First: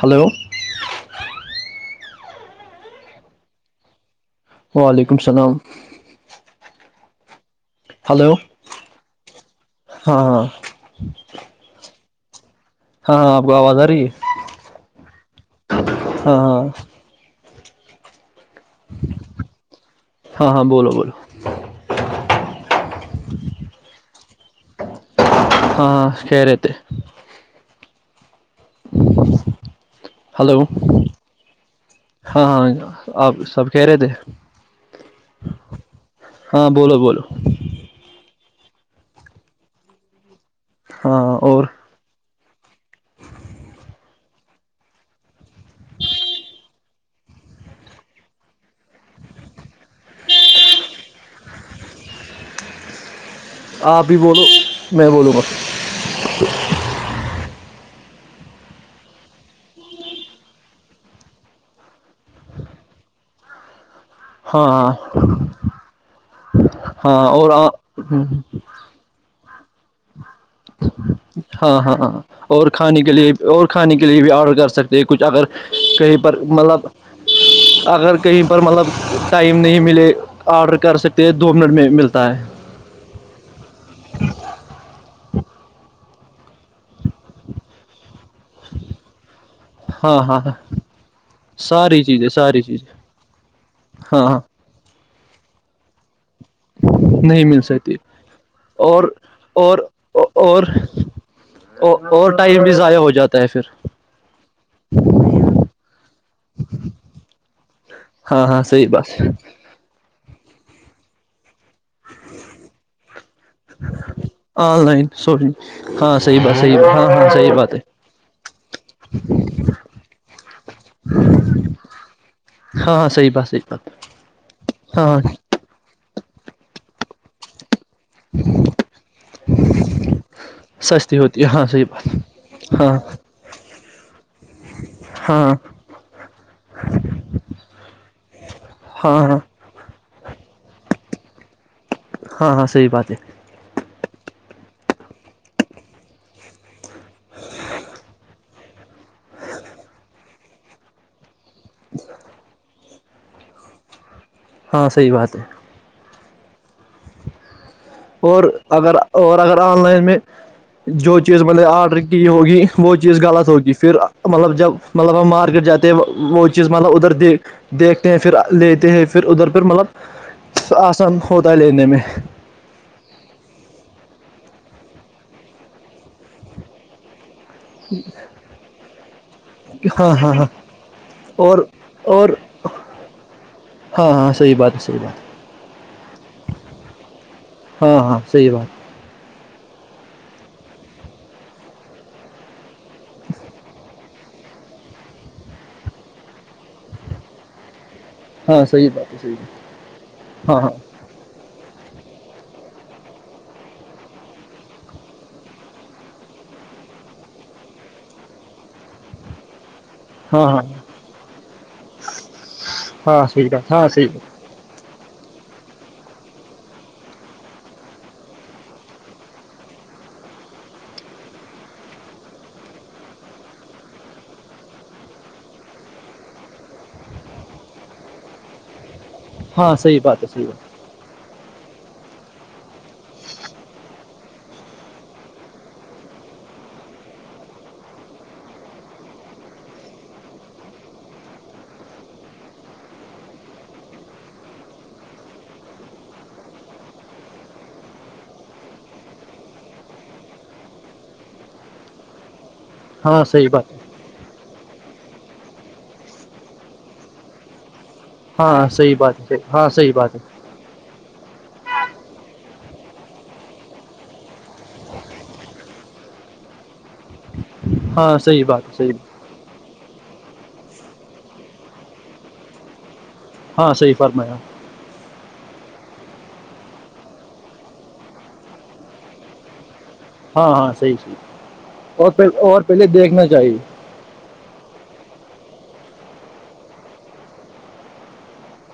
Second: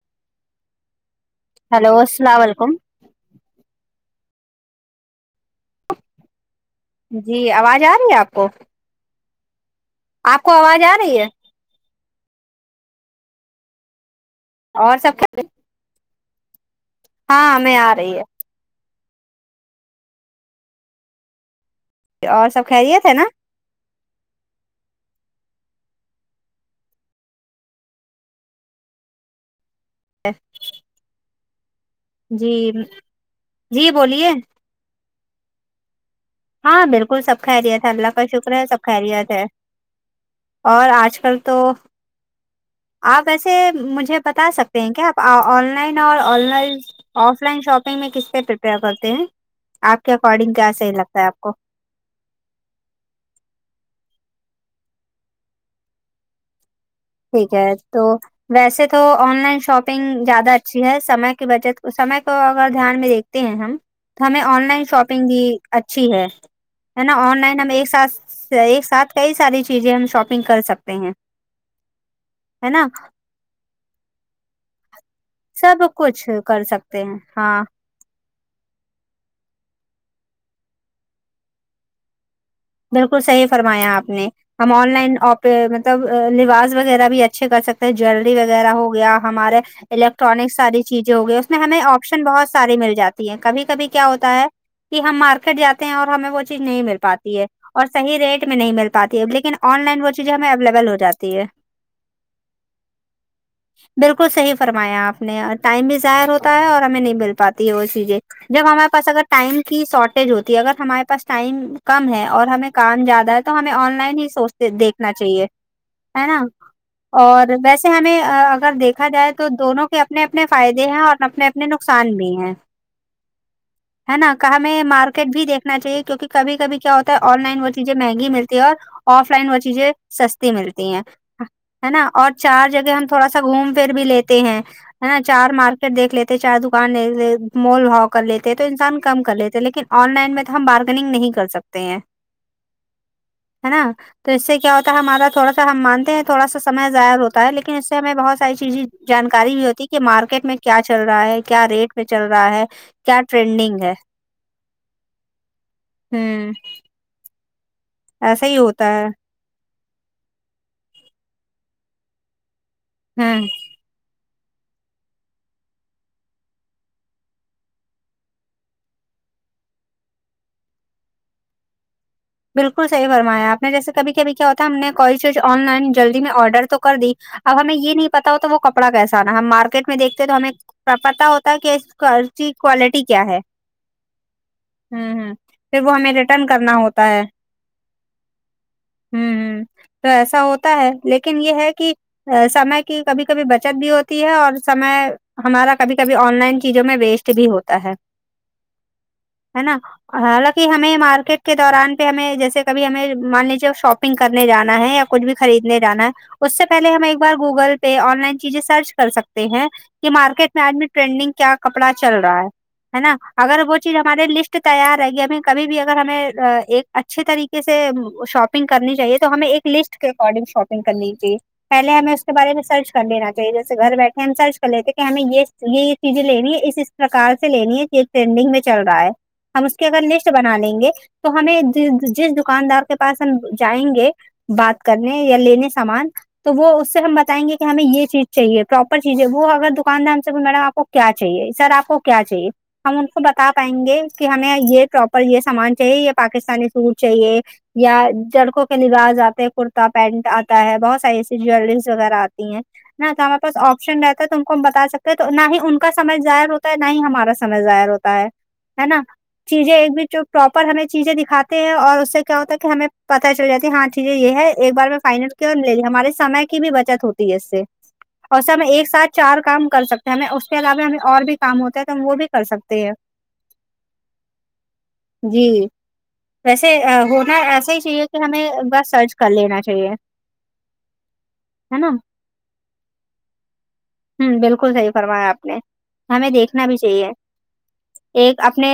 hello hello السلام علیکم وعلیکم السلام جی آواز آ رہی ہے آپ ہلو کو ہاں آپ ہاں ہاں کو آواز آ رہی ہے ہاں آپ کو آواز آ رہی ہے اور سب کھی ہاں ہاں ہاں ہمیں آ رہی ہے ہاں ہاں بولو بولو اور سب خھریے تھے نا ہاں خ رہ تھ ہلو ہاں جی ہاں آپ سب کہہ جی رہے تھے بولیے ہاں بولو بالکل بولو سب کھا رہیا تھا اللہ س کا شکر ہے سب خیریت ہے اور ہاں آج ہاں کل تو اور آپ ویسے مجھے بتا سکتے ہیں کیا آپ آن لائن اور online offline shopping میں کس پہ پریپیئر کرتے ہیں آپ کے اکارڈنگ کیا صحیح لگتا ہے آپ کو آپ بھی بولو میں بولوں گا ٹھیک ہے تو ویسے تو آن لائن شاپنگ زیادہ اچھی ہے سمے کی بچت سمے کو اگر دھیان میں دیکھ ہیں ہم تو ہمیں ہاں آن لائن ہاں شاپنگ بھی اچھی ہے ہے نا ہاں آن اور لائن ہاں ہم ایک ساتھ ایک ساتھ کئی ساری چیزیں ہم شاپنگ کر سکتے ہیں ہاں ہاں ہاں اور ہے نا کھانے کے لیے اور کھانے کے لیے بھی آڈر کر سکتے کچھ اگر سب کہیں کچھ پر کر مطلب سکتے ہیں ہاں اگر کہیں پر مطلب ٹائم نہیں ملے آڈر کر سکتے ہیں دو منٹ میں ملتا ہے بالکل صحیح فرمایا آپ نے ہم آن لائن مطلب لباس وغیرہ بھی اچھے کر سکتے ہیں جیلری وغیرہ ہو گیا ہمارے ہاں ہاں الیکٹرانک ہاں ساری چیزیں ہو گی اس میں ہمیں ساری آپشن چیزیں بہت ساری چیزیں مل جاتی ہیں کبھی کبھی کیا ہاں ہوتا ہاں ہے کہ ہم مارکیٹ جاتے ہیں اور ہمیں وہ چیز نہیں مل پاتی نہیں ہے مل اور سکتی صحی ریٹ میں نہیں مل اور پاتی ہے لیکن اور آن لائن وہ چیزیں ہمیں اور اویلیبل ہو جاتی ہے اور ٹائم بھی ضائع ہو جاتا ہے پھر بالکل صحیح فرمایا آپ نے اور ٹائم بھی ظاہر ہوتا اور ہمیں نہیں مل پاتی ہے وہ چیزیں ہاں ہاں جب صحیح ہمارے پاس بات اگر ٹائم کی شارٹیج ہوتی ہے اگر ہمارے پاس ٹائم کم ہے اور ہمیں کام جیادہ ہے تو ہمیں آن لائن ہی سوچتے آن لائن دیکھنا چاہیے شاپنگ ہاں ا صحیح بات صحیح ہاں ہاں اور صحیح بات ہے ویسے ہمیں اگر دیکھا جائے تو دونوں کے اپنے اپنے فائدے ہیں اور اپنے اپنے نقصان بھی ہیں ہاں ہاں صحیح بات صحیح بات ہے نا کہیں ہاں مارکیٹ ہاں بھی دیکھ چاہیے کیونکہ کب کبھی کیا ہوتا ہے آن لائن و چیزیں مہنگی ملتی ہے اور آف لائن وہ چیزیں سستی ملتی ہیں سستی ہوتی ہاں صحیح ہے بات نا اور چار ہاں جگہ ہم تھوڑا سا گھوم پھر بھی لیتے ہیں ہے نا چار ہاں ہاں مارکیٹ دیکھ لیتے چار دکان دیکھ مول بھاؤ کر لیتے تو انسان کم کر ہاں لیتے لیکن آن لائن میں تو ہم بارگنگ نہیں کر سکتے ہیں ہاں ہاں صحیح بات ہے ہے نا تو اس سے کیا ہوتا ہے ہمارا تھوڑا سا ہم مانتے ہیں تھوڑا سا سم ظر ہوتا ہے لیکن اس سے ہمیں بہت ساری چیزیں جانکاری بھی ہوتی ہے کہ مارکیٹ میں کیا چل رہا ہے کیا ریٹ پ چل رہا ہے کیا ٹرینڈنگ ہے ہاں صحیح بات ہے ہوں اور ایسا ہی ہوتا اگر ہے اور اگر آن لائن میں جو چیز بلے آرڈر کی ہوگی وہ چیز ہوں غلط ہوگی پھر مطلب جب مطلب مارکیٹ جاتے ہیں وہ چیز مطلب ادھر دیک دیکھتے ہیں پھر لیتے ہیں پھر ادھر پھر مطلب آسان ہوتا ہے لینے میں بالکل صحی فرمایا آپ نے جیسے کبھی کبھی کیا ہوتا ہم نے کوئی چیز آن لائن جلدی میں آرڈر تو کر دی اب ہمیں یہ نہیں پتا ہوتا تو وہ کپڑا کیسا آنا ہم مارکیٹ میں ہاں دیکھتے ہاں تو ہاں ہمیں پتتا ہوتا اور ہے کہ اس کا اور اس کی کوالٹی کیا ہے ہاں ہاںح بات ہے صحیح بات ہوں ہ پھر وہ ہمیں ریٹرن کرنا ہوتا ہے ہاں ہاں صحی بات ہوں ہ تو ایسا ہوتا ہے لیکن یہ ہے کہ سمے کی کبھی کبھی بچت بھی ہوتی ہے اور سمے ہمارا کبھی کبھی آن لائن چیزوں میں ویسٹ بھی ہوتا ہے ہاں صحیح بات صحیح بات ہے نا ہاں حالانکہ ہاں ہمیں مارکیٹ کے دوران پہ ہمیں جیسے کبھی ہمیں مان لیجیے شاپنگ کرنے جانا ہے یا کچھ بھی خریدنے جانا ہے اس سے پہلے ہم ایک بار گوگل پہ آن لائن چیزیں سرچ کر سکتے ہیں کہ ہاں مارکیٹ ہاں میں آدمی ٹرینڈنگ کیا کپڑا چل رہا ہے نا ہاں صحیح اگر بات وہ ہاں چیز صحیح ہمارے بات لسٹ تیار رہے گی ہمیں کبھی بھی اگر ہمیں ایک اچھے طریقے سے شاپنگ کرنی چاہیے تو ہمیں ایک لسٹ کے اکارڈنگ شاپنگ کرنی چاہیے پہلے ہمیں اس کے بارے میں سرچ کر لینا چاہیے جیسے گھر بیٹھے ہم سرچ کر لیتے کہ ہمیں یہ یہ چیزیں لینی ہے اس اس پرکار سے لینی ہے یہ ٹرینڈنگ میں چل رہا ہے ہم ہاں اس کی صحیح اگر بات ہے لسٹ بنا لیں گے تو ہمیں جس دکاندار کے پاس ہم جائیں گے بات کرنے یا لینے سامان تو وہ اس سے ہم بتائ گے کہ ہمیں یہ چیز چاہیے پراپر چیز ہے وہ اگر دکاندار ہم سے میڈم آپ کو کیا چاہیے سر آپ کو کیا چاہیے ہم ان کو بتا پائیں گے کہ ہمیں یہ پراپر یہ سامان چاہیے یہ پاکستانی سوٹ چاہیے یا جڑکوں کے لبااز آتے ہیں کرتا پینٹ آتا ہے بہت ساری ایسی جیلریز وغیرہ آتی ہیں نہ تو ہمارے صحیح پاس بات آپشن رہتا تو ت کو ہم بتا سکتے ہیں تو نہ ہی ان کا سمج ظاہر ہوتا ہے نہ ہی ہمارا سمج ظاہر ہوتا ہاں ہے صحیح نا بات ہے ہاں چیزیں ایک صحیح بھی بات ہے چ ٹاپ پر ہمیں چیزیں دکھاتے ہیں اور اس سے کیا ہوتا ہے کہ ہمیں پتہ چل جاتی ہے ہاں چیزیں یہ ہے ایک بار میں فائنل کی لےج ہمارے سمے کی بھی بچت ہوتی ہے اس سے ہاں اور صحیح س میں بات ہے ہاں صحیح بات ہے ایک صحیح ساتھ چار کام کر سکتے ہیں ہمیں اس کے علاوہ ہمیں اور بھی کام ہوتا ہے تو ہم وہ بھی کر سکتے ہیں ہاں صحی فرمایا [unintelligible] جی ویسے ہونا ایسا ہی چاہیے کہ ہمیں بس سرچ کر لینا چاہیے ہاں ہاں صحیح سحی ہے نا اور پ اور پہلے دیکھنا چاہیے ہوں بالکل صحیح فرمایا آپ نے ہمیں دیکھنا بھی چاہیے ایک اپنے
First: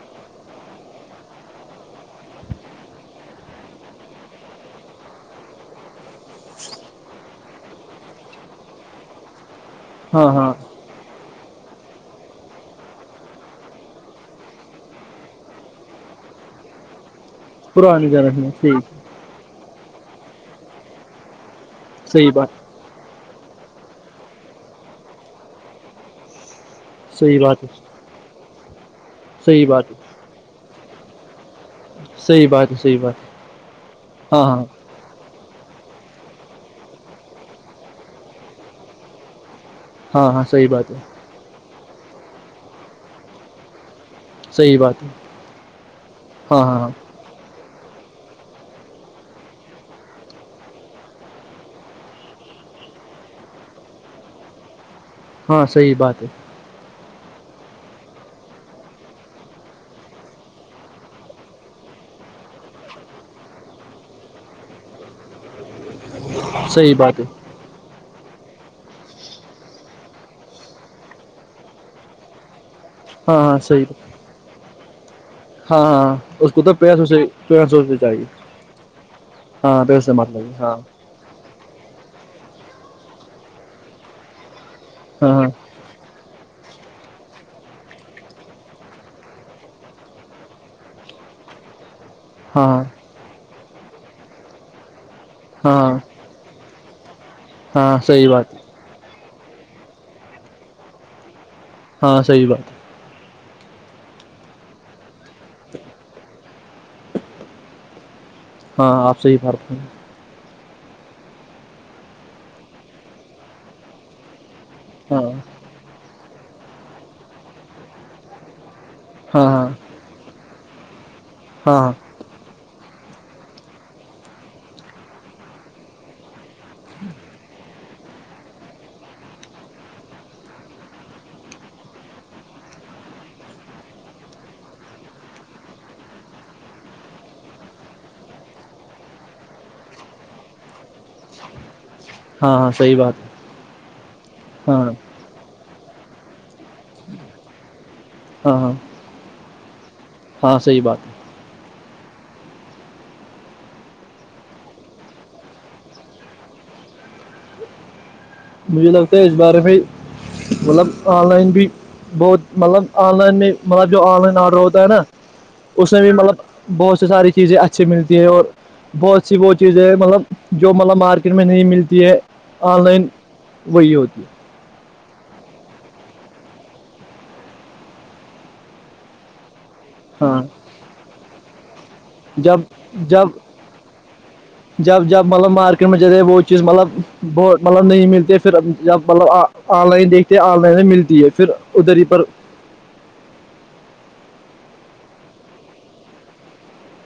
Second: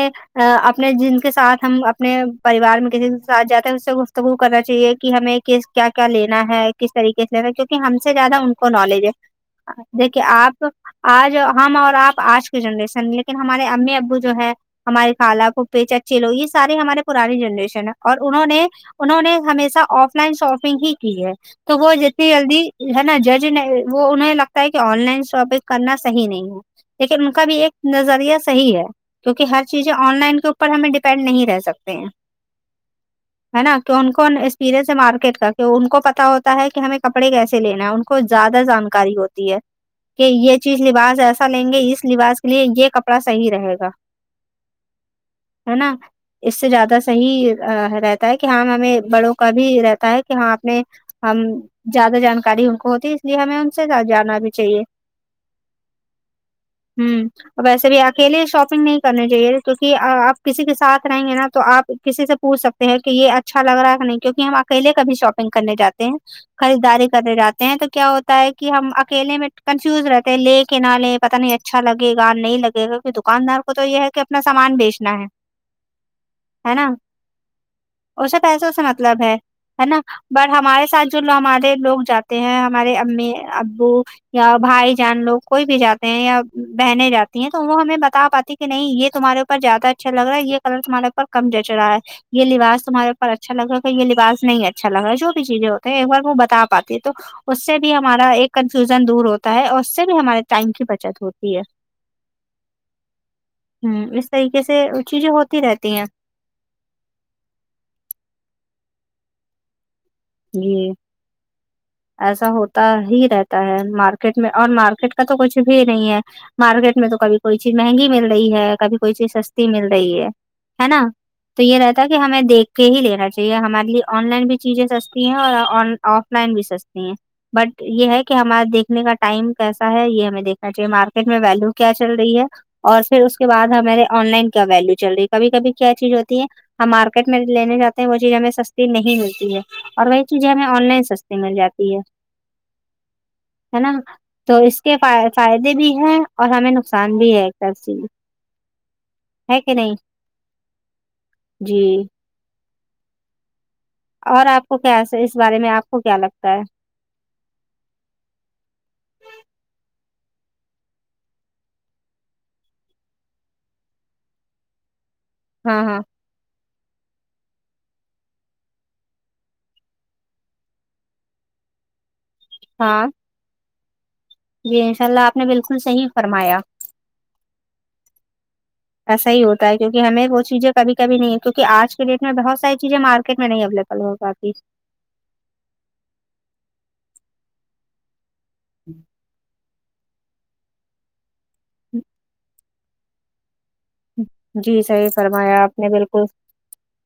اپنے جن کے ساتھ ہم اپنے پریوار میں کسی کے ساتھ جاتے ہے اس سے گفتگو کرنا چاہیے کہ ہمیں کیا کیا لینا ہے کس طریقے سے ل رہا کیونکہ ہم سے زیادہ ان کو نالج ہے دیکے ہاں ہاں آپ آج ہم اور آپ آج کی جنریشن لیکن ہمارے امی ابو جو ہے ہمارے کالا پھھے چچے لوگ یہ سارے ہمارے پرانی جنریشن ہے پرانی اور جانب انہوں میں نے ٹھیک انہوں نے ہمیشہ آف لائن شاپنگ ہی کی ہے تو وہ جتنی صحیح بات جلدی ہے نا جج وہ انہیں لگتا ہے کہ آن لائن شاپنگ کرنا صح نہیں ہے لیکن ان صحیح کا بھی بات ہے ایک نظریہ صحی ہے کیونکہ ہر صحیح بات چیزیں ہے آن لائن کے اوپر ہمیں ڈیپینڈ نہیں رہ سکتے ہیں صحیح بات ہے صحیح بات ہے نا کون کون ہاں ہاں ایکسپیرنس ہے مارکیٹ کا ان کو پتا ہوتا ہے کہ ہمیں کپڑے کیسے لینا ہے ان کو زیادہ جانکاری ہوتی ہے کہ ہاں ہاں یہ صحیح چیز بات ہے لباس ایسا لیں گے اس لباس کے لیے یہ کپڑا صحیح رہے گا صحی بات ہے ہے نا اس ہاں سے ہاں ہاں زیادہ صحیح رہتا ہے کہ ہاں ہمیں بڑوں کا بھی رہتا ہے کہ ہاں اپنے ہم زیادہ جانکاری ان کو ہوتی اس لیے ہمیں ان سے جانا بھی چاہیے ہاں صحیح بات ہے ہوں ویسے بھی اکیلے شاپنگ نہیں کرنی چاہیے کیونکہ آپ کسی کے سات رہیں گے نا تو آپ کسی سے پوچھ سکتے ہیں کہ یہ اچھا لگ رہا ہے کہ نہیں کیونکہ ہم اکیلے کا بھی شاپنگ کرنے جاتے صحیح خریداری بات ہے کرنے جاتے تو کیا ہوتا ہے کہ ہم اکیے میں کنفیوز رہتے ہیں لے کے نہ لے پتا نہیں اچھا لگے گاان نہیں لگےا ہاں ہاں دکاندار کو تو یہ ہے کہ اپنا سامان بیچنا ہے ہاںاں [unintelligible] اس کو تو ہے نا اسے پیسوں سے مطلب جوو ہمارے لوگ جاتے ہیں ہمارے امی ابو یا بھائی جان ہاں لوگ ہاں کوئی بھی جات یا بہنے جاتی ہیں تو وہ ہمیں بتا پاتی کہ نہیں یہ تمہارے اوپر زیادہ اچھا لگ رہا ہے یہ کلر تمہارےوپ کم جچ رہا ہے یہ لباس ہاں تمہارے اوپر اچھا لگ رہا ہے کہ یہ لباس نہیں اچھا لگ رہا ہے جو بھی چیزیں ہوتے ہاں ہیں ایک بار وہ بتا پاتی ہے تو اس سے بھی ہاں صحیح ہمارا ایک بات ہے کنفیوژن دور ہوتا ہے اور اس سے بھی ہمارے ٹائم کی بچت ہوتی ہے ہاں صحیح بات ہے ہ اس طریقے سے وہ چیزیں ہوتی رہتی ہیں ہاں آپ سے ہی بھر پ [unintelligible] جی ایسا ہوتا ہی رہتا ہے مارکیٹ میں اور مارکیٹ ہاں کا تو کچھ بھی نہیں ہے مارکیٹ میں تو کبھی کوئی چیز مہنگی مل رہی ہے کبھی کوئی چیز ہاں ہاں سستی مل رہی ہے ہے نا تو یہ ہاں رہتا کہ ہمیں دیکھ کے ہی لینا چاہیے ہمارے لیے آن لائن بھی چیزیں س س ہیں اور آف لائن بھی سستی ہیں بٹ یہ ہے کہ ہمارا دیکھنے کا ٹائم کیسا ہے یہ ہمیں دیکھنا چاہیے مارکیٹ میں ویلو کیا چل رہی ہے اور پھر اس کے بعد ہمارے آن لائن کیا ویلو چل رہی ہے کبھی کبھی کیا چیز ہوتی ہے ہم مارکیٹ میں لینے جاتے ہیں وہ چیز ہمیں سستی نہیں ملتی ہے اور وہی چیزیں ہمیں آن لائن سستے مل جاتی ہے ہاں ہاں صحی بات ہے ہے نا [unintelligible] [inaudible] تو اس ہاں کے فائدے بھی ہیں اور ہمیں نقصان بھی ہے ایک طر سےی ہاں ہاں ہے کہ نہیں ہاں صحیح بات ہے جی اور آپ کو کیا اس بارے میں آپ کو کیا لگتا ہے مجھے لگتا ہے اس بارے میںھائی مطلب آن لائن بھی بہت مطلب آن لائن میں مطلب جو آن لائن آڈر ہوتا ہے نا ہاں اس میں ہاں بھی مطلب بہت س ساری چیزیں اچھی ملتی ہے اور بہت سی وہ چیزیں مطلب جو مطلب مارکیٹ میں نہیں ملتی ہے آن لائن ہاں وہی ہوتی ہے جی انشاء اللہ آپ نے بالکل صحیح فرمایا ایسا ہی ہوتا ہے کیونکہ ہمیں وہ ہاں چیزیں کبھی کبھی نہیں ہے کیونک آج ریٹ میں جب بہت ساری چیزیں جب مارکیٹ میں نہیں اویلیبل ہوگا اب جب جب مطلب مارکیٹ میں جے وہ چیز مطلب ب مطلب نہیں ملتی پھر جب مطلب آ آن لائن دیکھتے ہیں آن لائن میں ملتی ہے پھر ادھر ہی پر جی صحیح فرمایا آپ نے بالکل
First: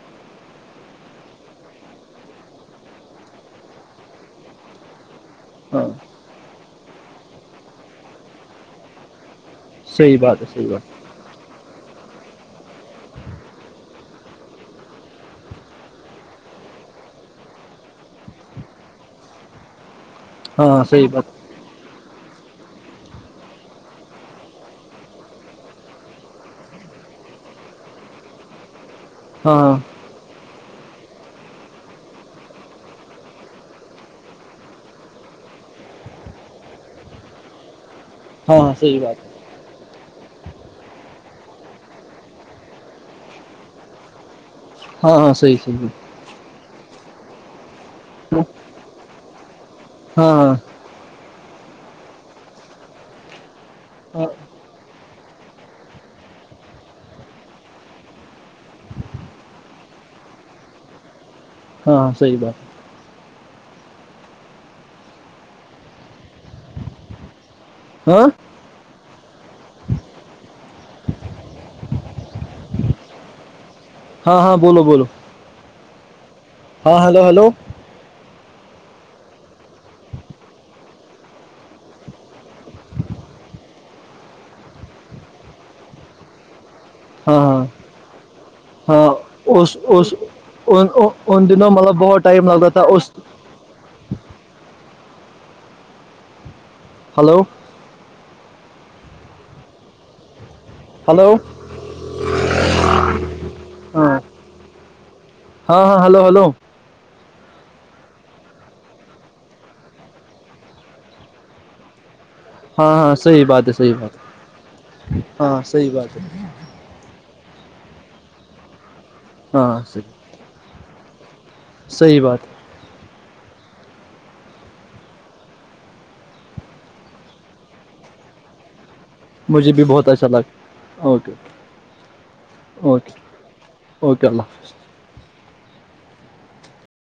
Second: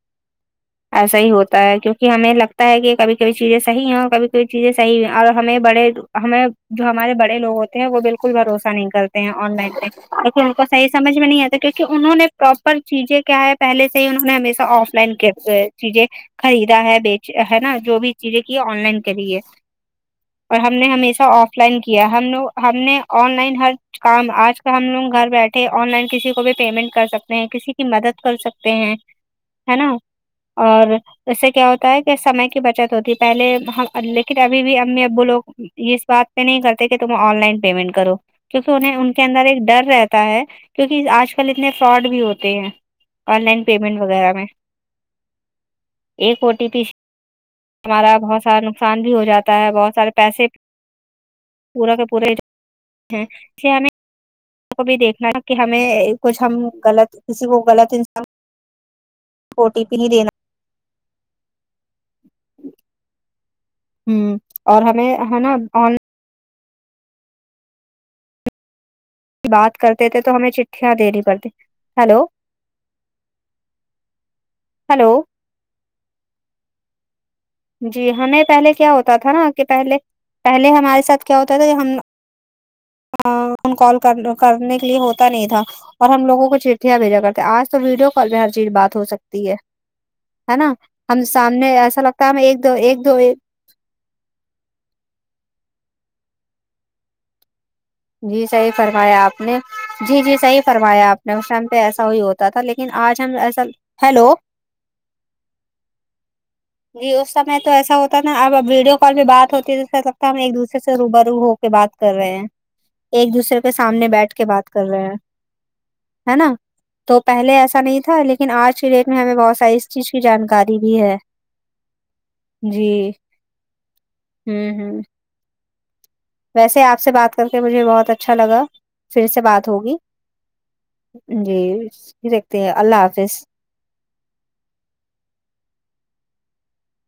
[unintelligible] ایسا ہی ہوتا ہے کیونکہ ہمیں لگتا ہے کہ کبھی کبھی چیزیں صحیح ہیں کبھی کبھی چیزیں صحی اور ہمیں بڑے ہاں ہمیں جو ہمارے بڑے لوگ ہوتے ہیں وہ بالکل بھروسہ نہیں کرتے ہیں آن لائن صحیح بات ہے ہم کو صحیح سمجھ میں نہیں اتا کیونکہ انہوں نے پراپر چیزیں کیا ہے پہلے سے ہی انہوں نے ہمیشہ آف لائن چیزیں خریدا ہے بیچ ہے نا جو بھی چیزیں کی آن لائن کریے اور ہم نے صحیح ہمیشہ بات آف ن کیا ہم لوگ ہم نے آن لائن ہر کام آج کل ہم لوگ گھر بیٹھے آن لائن کسی کو بھی پیمنٹ کر سکتے ہیں کسی کی مدد کر سکتے ہیں ہاں ہاں صحیح ہے بات نا اور اس سے کیا ہوتا ہے کہ سمے کی بچت ہوتی ہے پہلے لیکن ابھی بھی امی ابو لوگ اس بات پہ نہیں کرتے کہ تم آن لائن پیمنٹ کرو ہاں ہاں ہاں کیونکہ ہاں انہیں صحیح ان کے بات اندر ایک ڈر رہتا ہے کیونکہ آج آج کل اتنے فراڈ بھی ہوتے ہیں آن لائن پیمنٹ وغیرہ میں ہاں ہاں صحیح ایک او ٹی پی ہمارا بہت سارا نقصان بھی ہو جاتا ہے بہت سارے ہاں پیسے ہاں پورا کا پورے ہیں کہ ہمیں ہ [unintelligible] [inaudible] کو بھی دیکھنا ہے کہ ہمیں کچھ ہم غلط کسی کو غلط انسام او ٹی پی نہیں دینا ہاںاں صحی بات [inaudible] ہ اور ہمیں ہے نا ہاں بات کرتے تھے تو ہمیں چٹھیاں دینی پڑتی ہیلو ہاں ہاں بولو بولو ہلو ہاں ہلو ہلو جی ہمیں پہلے کیا ہوتا تھا نا کہ پہلے پہلے ہمارے ساتھ کیا ہوتا تھا کہ ہم کال کر کرنے کے لیے ہوتا نہیں تھا اور ہم لوگوں کو چٹھیاں بھیجا ہاں کرتے ہاں آج تو ویڈیو کال میں ہر چیز بات ہو ہاں سکتی ہے اس اس ہے نا ہم ان دنوں سامنے مطلب ایسا بہت ہے ہم ٹائم ایک لگتا دو تھا ایک اس دو ہلو جی صحیح فرمایا آپ نے جی جی صحیح فرمایا آپ ہلو نے اس ش پہ ایسا وہ ہوتا تھا لیکن آج ہم ایسا ہاں ہیلو ہاں ہاں ہلو ہلو جی اس سمے تو ایسا ہوتا نا اب ویڈیو کال بھی بات ہوتی ہے تو سگتا ہم ایک دوسرے سے روبرو ہو پ سے بات کر رہے ہیں ہاں ہاں ایک صحیح دوسرے بات کے ہے صحیح سامنے بات ہے بیٹھ کے بات کر رہے ہیں ہاں صحیح بات ہے نا تو پہلے ایسا نہیں تھا لیکن آج کی ڈیٹ میں ہمیں بہت ہاں ساری اس چیز کی صحیح جانکاری بھی ہے صحیح بات ہے جی ہوں ہوں ویسے آپ سے بات کر کے مجھے بہت اچھا لگا پھر سے ہے بات مجھے بھی ہوگی بہت اچھا لگا اوکے جی دیکھتے ہیں اللہ اوکے حافظ اوکے اللہ حافظ